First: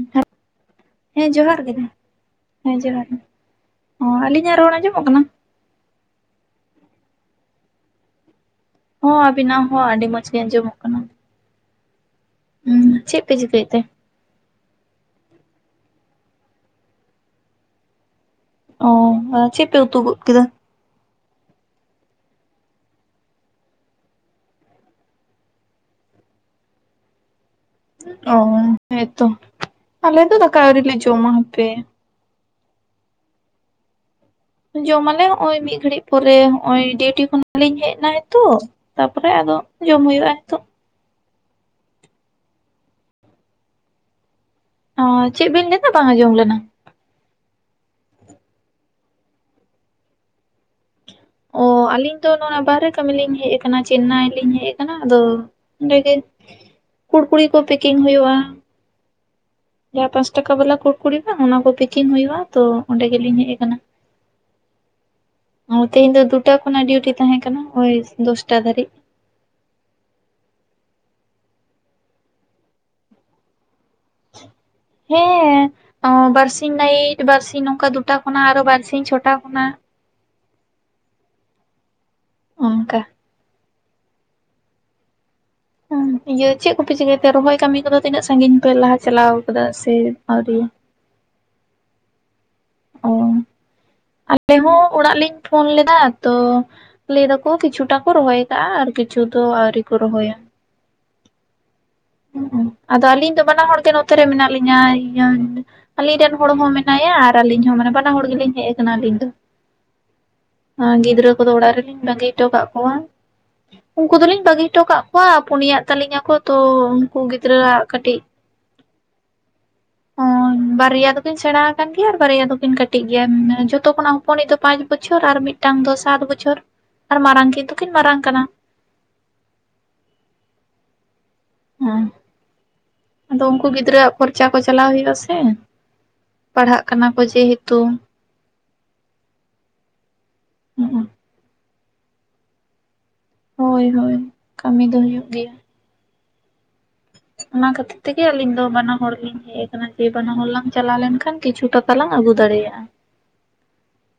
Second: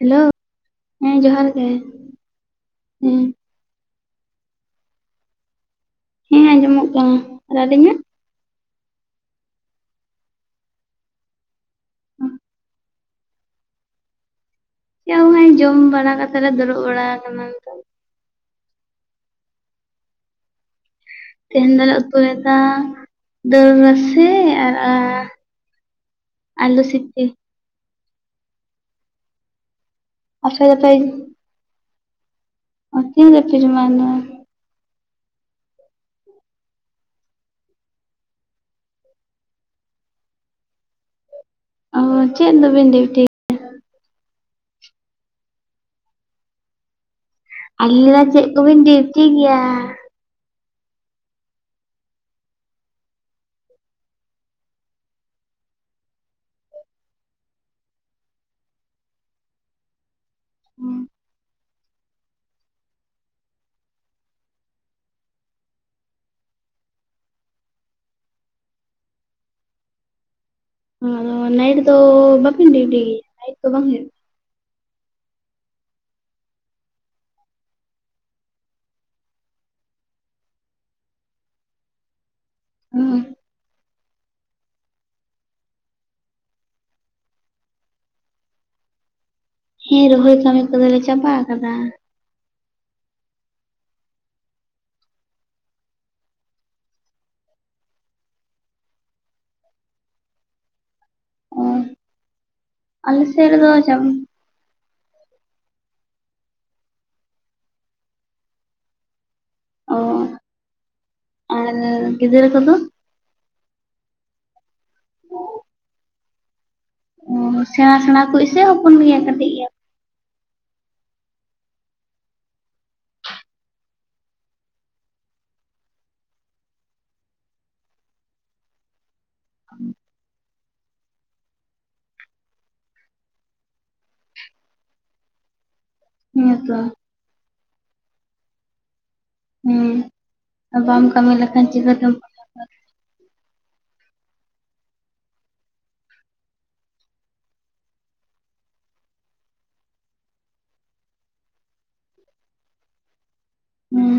Hello [inaudible] ᱦᱮᱸ ᱡᱚᱦᱟᱨ ᱜᱮ ᱫᱟᱜ, ᱦᱮᱸ ᱡᱚᱦᱟᱨ ᱜᱮ᱾ ᱦᱚᱸ ᱟᱹᱞᱤᱧᱟᱜ ᱨᱚᱲ ᱟᱸᱡᱚᱢᱚᱜ ᱠᱟᱱᱟ? ᱦᱮᱸ ᱟᱸᱡᱚᱢᱚᱜ ᱠᱟᱱᱟ, ᱟᱨ ᱟᱞᱤᱧᱟᱜ? ᱦᱚᱸ ᱟᱵᱤᱱᱟᱜ ᱦᱚᱸ ᱟᱹᱰᱤ ᱢᱚᱸᱡᱽ ᱜᱮ ᱟᱸᱡᱚᱢᱚᱜ ᱠᱟᱱᱟ᱾ ᱦᱩᱸ᱾ [unintelligible] ᱪᱮᱫ ᱯᱮ ᱪᱤᱠᱟᱹᱭᱮᱫ ᱛᱮ? ᱪᱮᱫ ᱦᱚᱸ [inaudible] ᱡᱚᱢ ᱵᱟᱲᱟ ᱠᱟᱛᱮ ᱞᱮ ᱫᱩᱲᱩᱵ ᱵᱟᱲᱟ ᱟᱠᱟᱱᱟ ᱱᱤᱛᱳᱜ [inaudible] ᱚ ᱟᱨ ᱪᱮᱫ ᱯᱮ ᱩᱛᱩ ᱜᱚᱫ ᱠᱮᱫᱟ? ᱛᱮᱦᱮᱧ ᱫᱚᱞᱮ ᱩᱛᱩᱭᱫᱟ ᱫᱟᱹᱞ ᱨᱟᱥᱮ ᱟᱨ ᱟᱞᱩ ᱥᱤᱯᱤ ᱾ ᱚ ᱦᱮᱸᱛᱚ ᱟᱞᱮ ᱫᱚ ᱫᱟᱠᱟ ᱟᱯᱮ ᱫᱚᱯᱮ ᱟᱹᱣᱨᱤᱞᱮ ᱡᱚᱢᱟ ᱦᱟᱯᱮ [unintelligible] ᱡᱚᱢ ᱟᱞᱮ ᱦᱚᱸᱜ-ᱚᱭ ᱢᱤᱫ ᱜᱷᱟᱹᱲᱤᱡ ᱯᱚᱨᱮ ᱦᱚᱸᱜ-ᱚᱭ ᱰᱤᱭᱩᱴᱤ ᱠᱷᱚᱱᱟᱜ ᱞᱤᱧ ᱦᱮᱡ ᱮᱱᱟ ᱦᱤᱛᱳᱜ ᱾ ᱛᱟᱯᱚᱨᱮ ᱟᱫᱚ ᱡᱚᱢ ᱦᱩᱭᱩᱜ-ᱟ ᱦᱤᱛᱚᱜ᱾ ᱚ ᱪᱮᱫ ᱫᱚᱵᱤᱱ ᱰᱤᱭᱩᱴᱤ ᱚ ᱪᱮᱫ ᱵᱤᱱ ᱞᱮᱭᱫᱟ ᱵᱟᱝ ᱟᱸᱡᱚᱢ ᱞᱮᱱᱟ? ᱟᱹᱞᱤᱧ ᱞᱮᱭᱫᱟ ᱪᱮᱫ ᱠᱚᱵᱤᱱ ᱰᱤᱭᱩᱴᱤ ᱜᱮᱭᱟ? ᱚ ᱟᱹᱞᱤᱧ ᱫᱚ ᱱᱚᱣᱟ ᱵᱟᱦᱨᱮ ᱠᱟᱹᱢᱤ ᱞᱤᱧ ᱦᱮᱡ ᱟᱠᱟᱱᱟ ᱪᱮᱱᱱᱟᱭ ᱞᱤᱧ ᱦᱮᱡ ᱟᱠᱟᱱᱟ ᱟᱫᱚ ᱚᱸᱰᱮ ᱜᱮ ᱠᱩᱲᱠᱩᱲᱤ ᱠᱚ ᱯᱮᱠᱤᱝ ᱦᱩᱭᱩᱜ-ᱟ᱾ ᱡᱟᱦᱟᱸ ᱯᱟᱸᱪ ᱴᱟᱠᱟ ᱵᱟᱞᱟ ᱠᱩᱲᱠᱲᱤ ᱵᱟᱝ ᱚᱱᱟ ᱠᱚ ᱯᱮᱠᱤᱝ ᱦᱩᱭᱩᱜ-ᱟ ᱛᱚ ᱚᱸᱰᱮ ᱜᱮᱞᱤᱧ ᱦᱮᱡ ᱟᱠᱟᱱᱟ᱾ ᱛᱮᱦᱮᱧ ᱫᱚ ᱫᱩᱴᱟ ᱠᱷᱚᱱᱟᱜ ᱰᱤᱭᱩᱴᱤ ᱛᱟᱦᱮᱸ ᱠᱟᱱᱟ ᱳᱭ ᱫᱚᱥᱴᱟ ᱫᱷᱟᱹᱨᱤᱡ᱾ ᱚ ᱱᱟᱭᱤᱴ ᱫᱚ ᱵᱟᱵᱤᱱ ᱰᱤᱭᱩᱴᱤ ᱜᱮᱭᱟ ᱱᱟᱭᱤᱴ ᱫᱚ ᱵᱟᱝ ᱦᱩᱭᱩᱜ-ᱟ ᱾ [unintelligible] ᱦᱮᱸ ᱵᱟᱨᱥᱤᱧ ᱱᱟᱭᱤᱴ ᱵᱟᱨᱥᱤᱧ ᱱᱚᱝᱠᱟ ᱫᱩᱴᱟ ᱠᱷᱚᱱᱟᱜ ᱟᱨᱚ ᱵᱟᱨᱥᱤᱧ ᱪᱷᱚᱴᱟ ᱠᱷᱚᱱᱟᱜ ᱾ ᱚᱱᱠᱟ [unintelligible] ᱦᱮᱸ ᱤᱭᱟᱹ ᱪᱮᱫ ᱠᱚᱯᱮ ᱪᱤᱠᱟᱹᱭᱛᱮ ᱨᱚᱦᱚᱭ ᱠᱟᱹᱢᱤ ᱠᱚᱫᱚ ᱛᱤᱱᱟᱹᱜ ᱥᱟᱹᱜᱤᱧ ᱯᱮ ᱞᱟᱦᱟ ᱪᱟᱞᱟᱣ ᱠᱟᱫᱟ ᱥᱮ ᱦᱮᱸ ᱨᱚᱦᱚᱭ ᱠᱟᱹᱢᱤ ᱟᱹᱣᱨᱤᱭᱟ ᱠᱚᱫᱚᱞᱮ ᱪᱟᱵᱟ ᱠᱟᱫᱟ ᱾ ᱚ ᱟᱞᱮ ᱦᱚᱸ ᱚᱲᱟᱜ ᱞᱤᱧ ᱯᱷᱳᱱ ᱞᱮᱫᱟ ᱛᱚ ᱞᱟᱹᱭ ᱫᱟᱠᱚ ᱠᱤᱪᱷᱩᱴᱟ ᱠᱚ ᱨᱚᱦᱚᱭ ᱠᱟᱜ-ᱟ ᱟᱨ ᱠᱤᱪᱷᱩ ᱫᱚ ᱟᱣᱨᱤ ᱠᱚ ᱨᱚᱦᱚᱭᱟ᱾ ᱚ ᱦᱩᱸ, ᱟᱫᱚ ᱟᱞᱮ ᱟᱹᱞᱤᱧ ᱫᱚ ᱥᱮᱫ ᱵᱟᱱᱟ ᱨᱮᱫᱚ ᱦᱚᱲ ᱜᱮ ᱪᱟᱵᱟ ᱱᱚᱛᱮ ᱨᱮ ᱢᱮᱱᱟᱜ ᱞᱤᱧᱟ ᱾ ᱟᱹᱞᱤᱧ ᱨᱮᱱ ᱦᱚᱲ ᱦᱚᱸ ᱢᱮᱱᱟᱭᱟ ᱟᱨ ᱟᱹᱞᱤᱧ ᱦᱚᱸ ᱢᱟᱱᱮ ᱵᱟᱱᱟ ᱦᱚᱲ ᱜᱮ ᱞᱤᱧ ᱦᱮᱡ ᱟᱠᱟᱱᱟ ᱟᱹᱞᱤᱧ ᱫᱚ ᱚ ᱾ ᱟᱨ ᱜᱤᱫᱽᱨᱟᱹ ᱠᱚᱫᱚ ᱟᱨ ᱚᱲᱟᱜ ᱨᱮ ᱞᱤᱧ ᱵᱟᱹᱜᱤ ᱦᱚᱴᱚ ᱜᱤᱫᱽᱨᱟᱹ ᱠᱟᱜ ᱠᱚᱫᱚ ᱠᱚᱣᱟ ᱾ ᱩᱱᱠᱩ ᱫᱚᱞᱤᱧ ᱵᱟᱹᱜᱤ ᱦᱚᱴᱚ ᱠᱟᱜ ᱠᱚᱣᱟ ᱯᱩᱱᱟᱜ ᱛᱟᱹᱞᱤᱧ ᱟᱠᱚ ᱛᱚ ᱩᱱᱠᱩ ᱚ, ᱜᱤᱫᱽᱨᱟᱹᱣᱟᱜ ᱥᱮᱬᱟ ᱥᱮᱬᱟ ᱠᱟᱹᱴᱤᱡ ᱠᱚ ᱮᱭᱥᱮ ᱦᱚᱯᱚᱱ ᱜᱮᱭᱟ ᱠᱟᱹᱴᱤᱡ ᱜᱮᱭᱟ ᱾ [unintelligible] ᱵᱟᱨᱭᱟ ᱫᱚᱠᱤᱱ ᱥᱮᱬᱟ ᱟᱠᱟᱱ ᱜᱮᱭᱟ ᱟᱨ ᱵᱟᱨᱭᱟ ᱫᱚᱠᱤᱱ ᱠᱟᱹᱴᱤᱡ ᱜᱮᱭᱟ ᱡᱷᱚᱛᱚ ᱠᱷᱚᱱᱟᱜ ᱦᱚᱯᱚᱱᱤᱡ ᱫᱚ ᱯᱟᱸᱪ ᱵᱚᱪᱷᱚᱨ ᱟᱨ ᱢᱤᱫ ᱢᱤᱫᱴᱟᱝ ᱫᱚ ᱥᱟᱛ ᱵᱚᱪᱷᱚᱨ ᱟᱨ ᱢᱟᱨᱟᱝ ᱠᱤᱱ ᱫᱚ ᱠᱤᱱ ᱢᱟᱨᱟᱝ ᱠᱟᱱᱟ ᱾ [unintelligible] ᱟᱫᱚ ᱩᱱᱠᱩ ᱜᱤᱫᱽᱨᱟᱹᱣᱟᱜ ᱠᱷᱚᱨᱪᱟ ᱠᱚ ᱪᱟᱞᱟᱣ ᱦᱩᱭᱩᱜ-ᱟ ᱥᱮ ᱦᱮᱸᱛᱚ ᱯᱟᱲᱦᱟᱜ ᱠᱟᱱᱟ ᱠᱚ ᱡᱮᱦᱮᱛᱩ ᱾ ᱦᱩᱸ, ᱵᱟᱢ ᱦᱩᱸ ᱠᱟᱹᱢᱤ ᱞᱮᱠᱷᱟᱱ ᱪᱤᱠᱟᱹᱛᱮᱢ ᱦᱳᱭ ᱦᱳᱭ, ᱠᱟᱹᱢᱤ ᱫᱚ ᱦᱩᱭᱩᱜ ᱜᱮᱭᱟ ᱾ ᱚᱱᱟ ᱠᱷᱟᱹᱛᱤᱨ ᱛᱮᱜᱮ ᱟᱹᱞᱤᱧ ᱫᱚ ᱵᱟᱱᱟ ᱦᱚᱲ ᱞᱤᱧ ᱦᱮᱡ ᱟᱠᱟᱱᱟ ᱡᱮ ᱵᱟᱱᱟ ᱦᱚᱲ ᱞᱟᱝ ᱪᱟᱞᱟᱣ ᱞᱮᱱᱠᱷᱟᱱ ᱠᱤᱪᱷᱩ ᱴᱟ ᱛᱟᱞᱟᱝ ᱟᱹᱜᱩ ᱫᱟᱲᱮᱭᱟᱜ-ᱟ ᱾ ᱦᱮᱸ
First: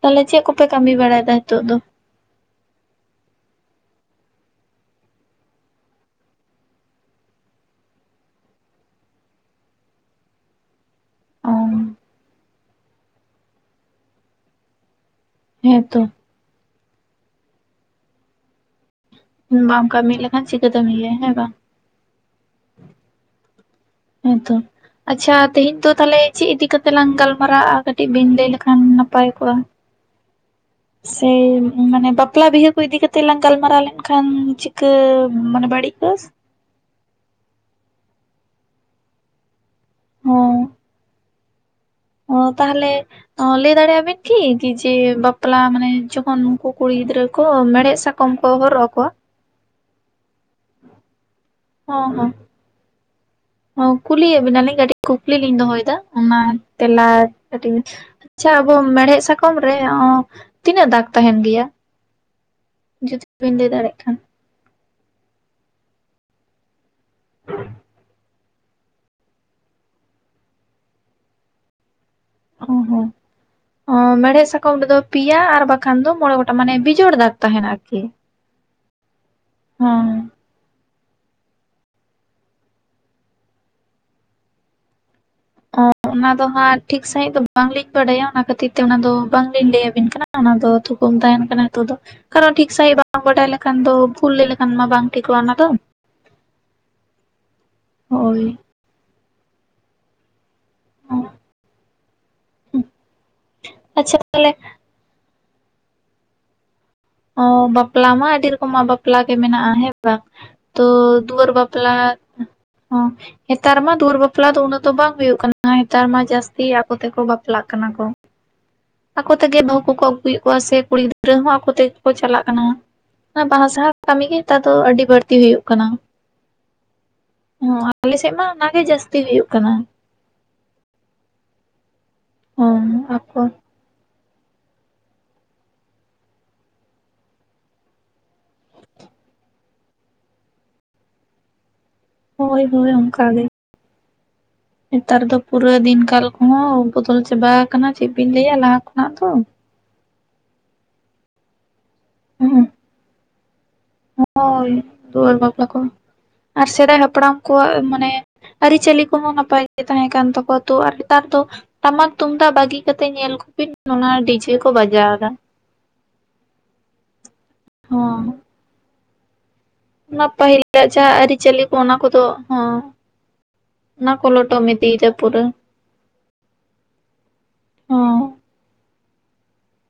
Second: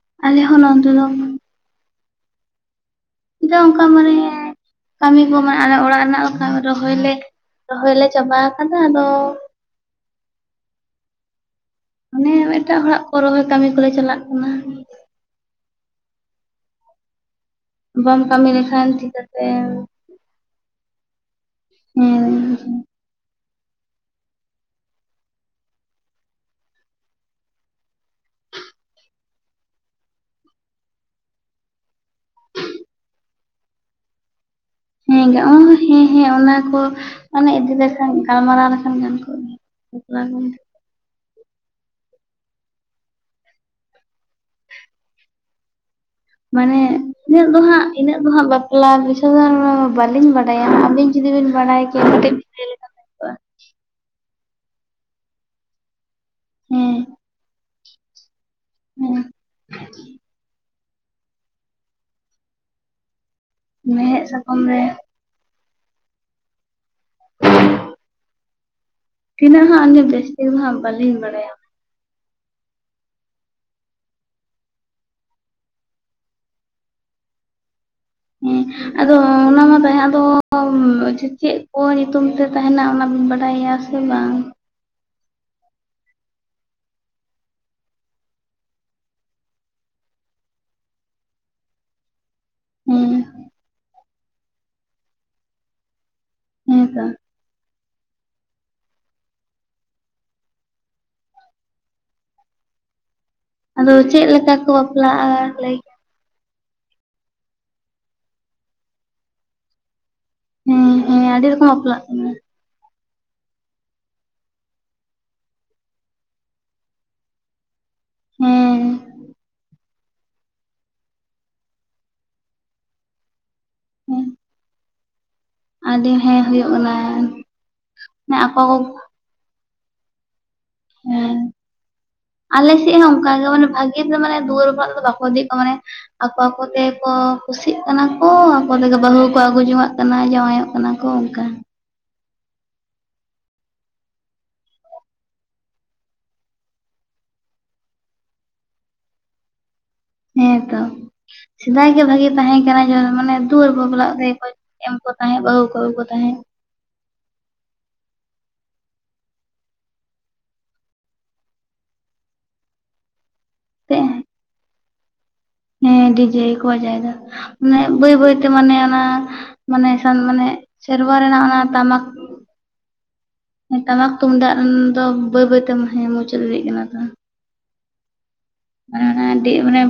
ᱛᱟᱦᱚᱞᱮ ᱟᱞᱮ ᱪᱮᱫ ᱦᱚᱸ ᱠᱚᱯᱮ ᱠᱟᱹᱢᱤ ᱱᱚᱱᱛᱮ ᱫᱚ ᱵᱟᱲᱟᱭᱮᱫᱟ ᱱᱤᱛᱚᱜ ᱫᱚ? ᱱᱤᱛᱚᱜ ᱚᱱᱠᱟ ᱢᱟᱱᱮ ᱠᱟᱹᱢᱤ ᱠᱚ ᱢᱟᱱᱮ ᱟᱞᱮ ᱚᱲᱟᱜ ᱨᱮᱱᱟᱜ ᱨᱚᱦᱚᱭ ᱞᱮ ᱨᱚᱦᱚᱭ ᱞᱮ ᱪᱟᱵᱟ ᱟᱠᱟᱫᱟ, ᱟᱫᱚ ᱚ ᱦᱮᱸ ᱮᱴᱟᱜ ᱦᱚᱲᱟᱜ ᱠᱚ ᱨᱚᱦᱚᱭ ᱠᱟᱹᱢᱤ ᱠᱚᱞᱮ ᱪᱟᱞᱟᱜ ᱠᱟᱱᱟ ᱾ ᱦᱮᱸ ᱛᱚ ᱾ ᱵᱟᱢ ᱠᱟᱹᱢᱤ ᱞᱮᱠᱷᱟᱱ ᱪᱤᱠᱟᱹᱛᱮ ᱵᱟᱢ ᱠᱟᱹᱢᱤ ᱞᱮᱠᱷᱟᱱ ᱪᱤᱠᱟᱹᱛᱮᱢ ᱤᱭᱟᱹᱭᱟ ᱦᱮᱸ ᱵᱟᱝ? [unintelligible] ᱦᱮᱸ ᱛᱚ ᱾ ᱟᱪᱪᱷᱟ, ᱛᱮᱦᱮᱧ ᱫᱚ ᱛᱟᱦᱚᱞᱮ ᱪᱮᱫ ᱤᱫᱤᱠᱟ ᱠᱟᱛᱮ ᱞᱟᱝ ᱜᱟᱞᱢᱟᱨᱟᱜᱼᱟ ᱠᱟᱹᱴᱤᱡ ᱵᱤᱱ ᱞᱟᱹᱭ ᱞᱮᱠᱷᱟᱱ ᱱᱟᱯᱟᱭ ᱠᱚᱜᱼᱟ? ᱥᱮ ᱢᱟᱱᱮ ᱵᱟᱯᱞᱟ ᱵᱤᱦᱟᱹ ᱠᱚ ᱤᱫᱤ ᱠᱟᱛᱮ ᱞᱟᱝ ᱜᱟᱞᱢᱟᱨᱟᱣ ᱞᱮᱱᱠᱷᱟᱱ ᱪᱮᱫ? ᱦᱮᱸ ᱦᱮᱸ ᱦᱮᱸ, ᱚᱱᱟ ᱠᱚ ᱾ ᱚᱱᱮ ᱤᱫᱤ ᱞᱮᱠᱷᱟᱱ ᱜᱟᱞᱢᱟᱨᱟᱣ ᱞᱮᱠᱷᱟᱱ ᱜᱮ ᱵᱷᱟᱹᱞᱤ ᱠᱚ ᱦᱚᱸ ᱜᱮᱭᱟ ᱾ ᱚ, ᱛᱟᱦᱚᱞᱮ ᱞᱟᱹᱭ ᱫᱟᱲᱮᱭᱟᱜ ᱵᱤᱱ ᱠᱤ ᱡᱮ ᱵᱟᱯᱞᱟ ᱢᱟᱱᱮ ᱛᱚᱠᱷᱚᱱ ᱩᱱᱠᱩ ᱢᱟᱱᱮ ᱠᱩᱲᱤ ᱜᱤᱫᱽᱨᱟᱹ ᱠᱚ ᱢᱮᱲᱦᱮᱜ ᱥᱟᱠᱚᱢ ᱠᱚ ᱦᱚᱨᱚᱜ ᱟᱠᱚᱣᱟ, ᱛᱚ ᱵᱟᱹᱞᱤᱧ ᱵᱟᱰᱟᱭᱟ ᱟᱹᱵᱤᱱ ᱡᱩᱫᱤ ᱵᱤᱱ ᱵᱟᱰᱟᱭ ᱠᱮᱭᱟ ᱦᱚᱸ ᱦᱚᱸ ᱠᱟᱹᱴᱤᱡ ᱞᱟᱹᱭ ᱵᱷᱟᱹᱜᱤ ᱠᱚᱜᱼᱟ ᱦᱚᱸ ᱠᱩᱞᱤᱭᱮᱫ ᱵᱮᱱᱟ ᱞᱤᱧ ᱠᱟᱹᱴᱤᱡ ᱠᱩᱠᱞᱤ ᱞᱤᱧ ᱫᱚᱦᱚᱭᱮᱫᱟ, ᱚᱱᱟ ᱦᱮᱸ ᱛᱮᱞᱟ ᱠᱟᱹᱴᱤᱡ᱾ ᱟᱪᱪᱷᱟ, ᱟᱵᱚ ᱢᱮᱲᱦᱮᱫ ᱦᱮᱸ ᱥᱟᱠᱚᱢ ᱨᱮ ᱛᱤᱱᱟᱹᱜ ᱫᱟᱜ ᱛᱟᱦᱮᱱ ᱜᱮᱭᱟ ᱡᱩᱫᱤ ᱵᱤᱱ ᱞᱟᱹᱭ ᱫᱟᱲᱮᱭᱟᱜ ᱠᱷᱟᱱ ᱢᱮᱲᱦᱮᱫ ᱥᱟᱠᱚᱢ ᱨᱮ [unintelligible] ᱛᱤᱱᱟᱹᱜ ᱦᱟᱸᱜ ᱟᱹᱞᱤᱧ ᱵᱮᱥ ᱴᱷᱤᱠ ᱫᱚ ᱦᱟᱸᱜ ᱵᱟᱹᱞᱤᱧ ᱵᱟᱲᱟᱭᱟ ᱾ ᱚ, ᱦᱮᱸ᱾ ᱢᱮᱲᱦᱮᱫ ᱥᱟᱠᱚᱢ ᱨᱮ ᱫᱚ ᱯᱮᱭᱟ ᱟᱨ ᱵᱟᱠᱷᱟᱱ ᱫᱚ ᱢᱚᱬᱮᱸ ᱜᱚᱴᱟᱝ ᱢᱟᱱᱮ ᱵᱤᱡᱳᱚᱲ ᱫᱟᱜᱽ ᱛᱟᱦᱮᱱᱟ ᱟᱨᱠᱤ ᱾ ᱦᱮᱸ, ᱟᱫᱚ ᱚᱱᱟ ᱢᱟ ᱛᱟᱦᱮᱸ ᱟᱫᱚ ᱪᱮᱫ ᱠᱚ ᱧᱩᱛᱩᱢ ᱛᱮ ᱛᱟᱦᱮᱱᱟ ᱚᱱᱟ ᱵᱤᱱ ᱵᱟᱰᱟᱭᱟ ᱥᱮ ᱵᱟᱝ? ᱚ, ᱚᱱᱟ ᱫᱚ ᱦᱟᱸᱜ ᱴᱷᱤᱠ ᱥᱺᱦᱤᱡ ᱫᱚ ᱵᱟᱝᱞᱤᱧ ᱵᱟᱰᱟᱭᱟ, ᱚᱱᱟ ᱠᱷᱟᱹᱛᱤᱨ ᱛᱮ ᱚᱱᱟ ᱫᱚ ᱵᱟᱝᱞᱤᱧ ᱞᱟᱹᱭᱟᱵᱤᱱ ᱠᱟᱱᱟ ᱾ ᱚᱱᱟ ᱫᱚ ᱛᱷᱩᱠᱩᱢ ᱛᱟᱦᱮᱱ ᱠᱟᱱᱟ ᱱᱤᱛᱚᱜ ᱫᱚ ᱾ ᱠᱟᱨᱚᱱ ᱴᱷᱤᱠ ᱥᱟᱺᱦᱤᱡ ᱦᱮᱸ ᱵᱟᱝ ᱵᱟᱰᱟᱭ ᱞᱮᱠᱷᱟᱱ ᱫᱚ, ᱵᱷᱩᱞ ᱞᱟᱹᱭ ᱞᱮᱠᱷᱟᱱ ᱢᱟ ᱵᱟᱝ ᱴᱷᱤᱠᱚᱜᱼᱟ ᱚᱱᱟ ᱫᱚ ᱾ ᱦᱮᱸ ᱛᱚ ᱾ ᱦᱳᱭ ᱾ ᱚ, ᱦᱩᱸ, ᱟᱫᱚ ᱟᱪᱪᱷᱟ ᱪᱮᱫ ᱛᱟᱦᱚᱞᱮ ᱞᱮᱠᱟ ᱠᱚ ᱵᱟᱯᱞᱟᱜᱼᱟ ᱞᱟᱹᱭ ᱚ, ᱵᱟᱯᱞᱟ ᱢᱟ ᱟᱹᱰᱤ ᱨᱚᱠᱚᱢᱟᱜ ᱵᱟᱯᱞᱟ ᱜᱮ ᱢᱮᱱᱟᱜᱼᱟ ᱦᱮᱸ ᱾ ᱵᱟᱝ ᱦᱮᱸ ᱛᱚ ᱦᱮᱸ ᱟᱹᱰᱤ ᱫᱩᱣᱟᱹᱨ ᱨᱚᱠᱚᱢ ᱵᱟᱯᱞᱟ ᱵᱟᱯᱞᱟᱜ ᱠᱟᱱᱟ ᱦᱚᱸ, ᱱᱮᱛᱟᱨ ᱢᱟ ᱫᱩᱣᱟᱹᱨ ᱵᱟᱯᱞᱟ ᱫᱚ ᱩᱱᱟᱹᱜ ᱫᱚ ᱵᱟᱝ ᱦᱩᱭᱩᱜ ᱠᱟᱱᱟ ᱾ ᱱᱮᱛᱟᱨ ᱢᱟ ᱡᱟᱹᱥᱛᱤ ᱟᱠᱚ ᱛᱮᱠᱚ ᱵᱟᱯ ᱵᱟᱯᱟᱞᱟᱜ ᱠᱟᱱᱟ ᱠᱚ ᱦᱮᱸ ᱟᱠᱚ ᱛᱮᱜᱮ ᱵᱟᱦᱩ ᱠᱚ ᱟᱹᱜᱩᱭᱮᱫ ᱠᱚᱣᱟ, ᱥᱮ ᱠᱩᱲᱤ ᱜᱤᱫᱽᱨᱟᱹ ᱦᱚᱸ ᱟᱠᱚ ᱛᱮ ᱠᱚ ᱪᱟᱞᱟᱜ ᱠᱟᱱᱟ, ᱚᱱᱟ ᱵᱟᱦᱟ ᱥᱟᱸᱦᱟ ᱠᱟᱹᱢᱤ ᱦᱮᱸ ᱜᱮ ᱱᱮᱛᱟᱨ ᱫᱚ ᱟᱹᱰᱤ ᱵᱟᱹᱲᱛᱤ ᱦᱩᱭᱩᱜ ᱠᱟᱱᱟ ᱾ ᱟᱹᱰᱤ ᱦᱮᱸ ᱦᱩᱭᱩᱜ ᱠᱟᱱᱟ ᱟᱞᱮ ᱥᱮᱫ ᱢᱟ ᱟᱠᱚ ᱚᱱᱟᱜ ᱜᱮ ᱠᱚ ᱡᱟᱹᱥᱛᱤ ᱦᱩᱭᱩᱜ ᱠᱟᱱᱟ᱾ ᱦᱮᱸ ᱟᱞᱮ ᱥᱮᱫ ᱦᱚᱸ ᱚᱱᱠᱟ ᱜᱮ ᱢᱟᱱᱮ ᱵᱷᱟᱜᱤ ᱠᱤᱱ ᱫᱚ ᱢᱟᱱᱮ ᱫᱩᱣᱟᱹᱨ ᱠᱷᱚᱱᱟᱜ ᱫᱚ ᱵᱟᱠᱟ ᱤᱫᱤᱭᱮᱛ ᱠᱚᱣᱟ ᱢᱟᱱᱮ ᱟᱠᱚ ᱟᱠᱚ ᱛᱮᱠᱚ ᱠᱩᱥᱤᱜ ᱠᱟᱱᱟ ᱠᱚ ᱟᱠᱚ ᱛᱮ ᱵᱟᱹᱦᱩ ᱠᱚ ᱟᱹᱜᱩ ᱡᱚᱝᱟᱜ ᱠᱟᱱᱟ ᱡᱟᱶᱟᱭᱚᱜ ᱠᱟᱱᱟ ᱠᱚ ᱚᱱᱠᱟ᱾ ᱦᱳᱭ ᱦᱳᱭ ᱚᱱᱠᱟ ᱜᱮ᱾ ᱱᱮᱛᱟᱨ ᱫᱚ ᱯᱩᱨᱟᱹ ᱫᱤᱱ ᱠᱟᱞ ᱠᱚᱦᱚᱸ ᱵᱚᱫᱚᱞ ᱪᱟᱵᱟ ᱟᱠᱟᱱᱟ ᱪᱮᱫ ᱵᱤᱱ ᱞᱟᱹᱭᱟ ᱞᱟᱦᱟ ᱠᱷᱚᱱᱟᱜ ᱫᱚ ᱦᱮᱸᱛᱚ ᱥᱮᱫᱟᱭ ᱜᱮ ᱵᱷᱟᱜᱤ ᱛᱟᱦᱮᱸ ᱦᱩᱸ ᱠᱟᱱᱟ ᱢᱟᱱᱮ ᱫᱩᱣᱟᱹᱨ ᱵᱟᱯᱞᱟᱜ ᱨᱮ ᱛᱮᱜᱠᱚ ᱦᱳᱭ ᱮᱢ ᱠᱚ ᱫᱩᱣᱟᱹᱨ ᱛᱟᱦᱮᱸᱜ ᱵᱟᱹᱦᱩ ᱵᱟᱯᱞᱟ ᱠᱚᱜ ᱠᱚ ᱛᱟᱦᱮᱸᱫ ᱟᱨ ᱥᱮᱫᱟᱭ ᱦᱟᱯᱲᱟᱢ ᱠᱚᱣᱟᱜ ᱢᱟᱱᱮ ᱟᱹᱨᱤᱪᱟᱹᱞᱤ ᱠᱚᱦᱚᱸ ᱱᱟᱯᱟᱭ ᱜᱮ ᱛᱟᱦᱮᱸ ᱠᱟᱱ ᱛᱟᱠᱚᱣᱟ ᱛᱚ ᱟᱨ ᱱᱮᱛᱟᱨ ᱫᱚ ᱴᱟᱢᱟᱠ ᱛᱩᱢᱫᱟᱜ ᱵᱟᱹᱜᱤ ᱠᱟᱛᱮᱫ ᱧᱮᱞᱠᱩᱵᱤᱱ ᱛᱮ ᱚᱱᱟ ᱰᱤᱡᱮ ᱠᱚ ᱵᱟᱡᱟᱣ ᱮᱫᱟ᱾ ᱦᱮᱸ ᱰᱤᱡᱮ ᱜᱮ ᱠᱚ ᱵᱟᱡᱟᱭᱫᱟ ᱢᱟᱱᱮ ᱵᱟᱹᱭ ᱦᱚᱸ ᱵᱟᱹᱭᱛᱮ ᱢᱟᱱᱮ ᱚᱱᱟ ᱢᱟᱱᱮ ᱚᱱᱟ ᱢᱟᱱᱮ ᱯᱟᱹᱦᱤᱞᱟᱜ ᱥᱮᱨᱣᱟ ᱡᱟᱦᱟᱸ ᱨᱮᱱᱟᱜ ᱚᱱᱟ ᱟᱹᱨᱤᱪᱟᱹᱞᱤ ᱠᱚ ᱴᱟᱢᱟᱠ ᱠᱚᱫᱚ ᱦᱚᱸ ᱴᱟᱢᱟᱠ ᱛᱩᱢᱫᱟᱜ ᱨᱮᱱ ᱫᱚ ᱵᱟᱹᱭ ᱵᱟᱹᱭ ᱛᱮ ᱢᱩᱪᱟᱹᱫ ᱤᱫᱤᱜ ᱠᱟᱱᱟ ᱛᱚ ᱦᱚᱸᱻ [unintelligible] ᱟᱹᱰᱤ ᱢᱟᱱᱮ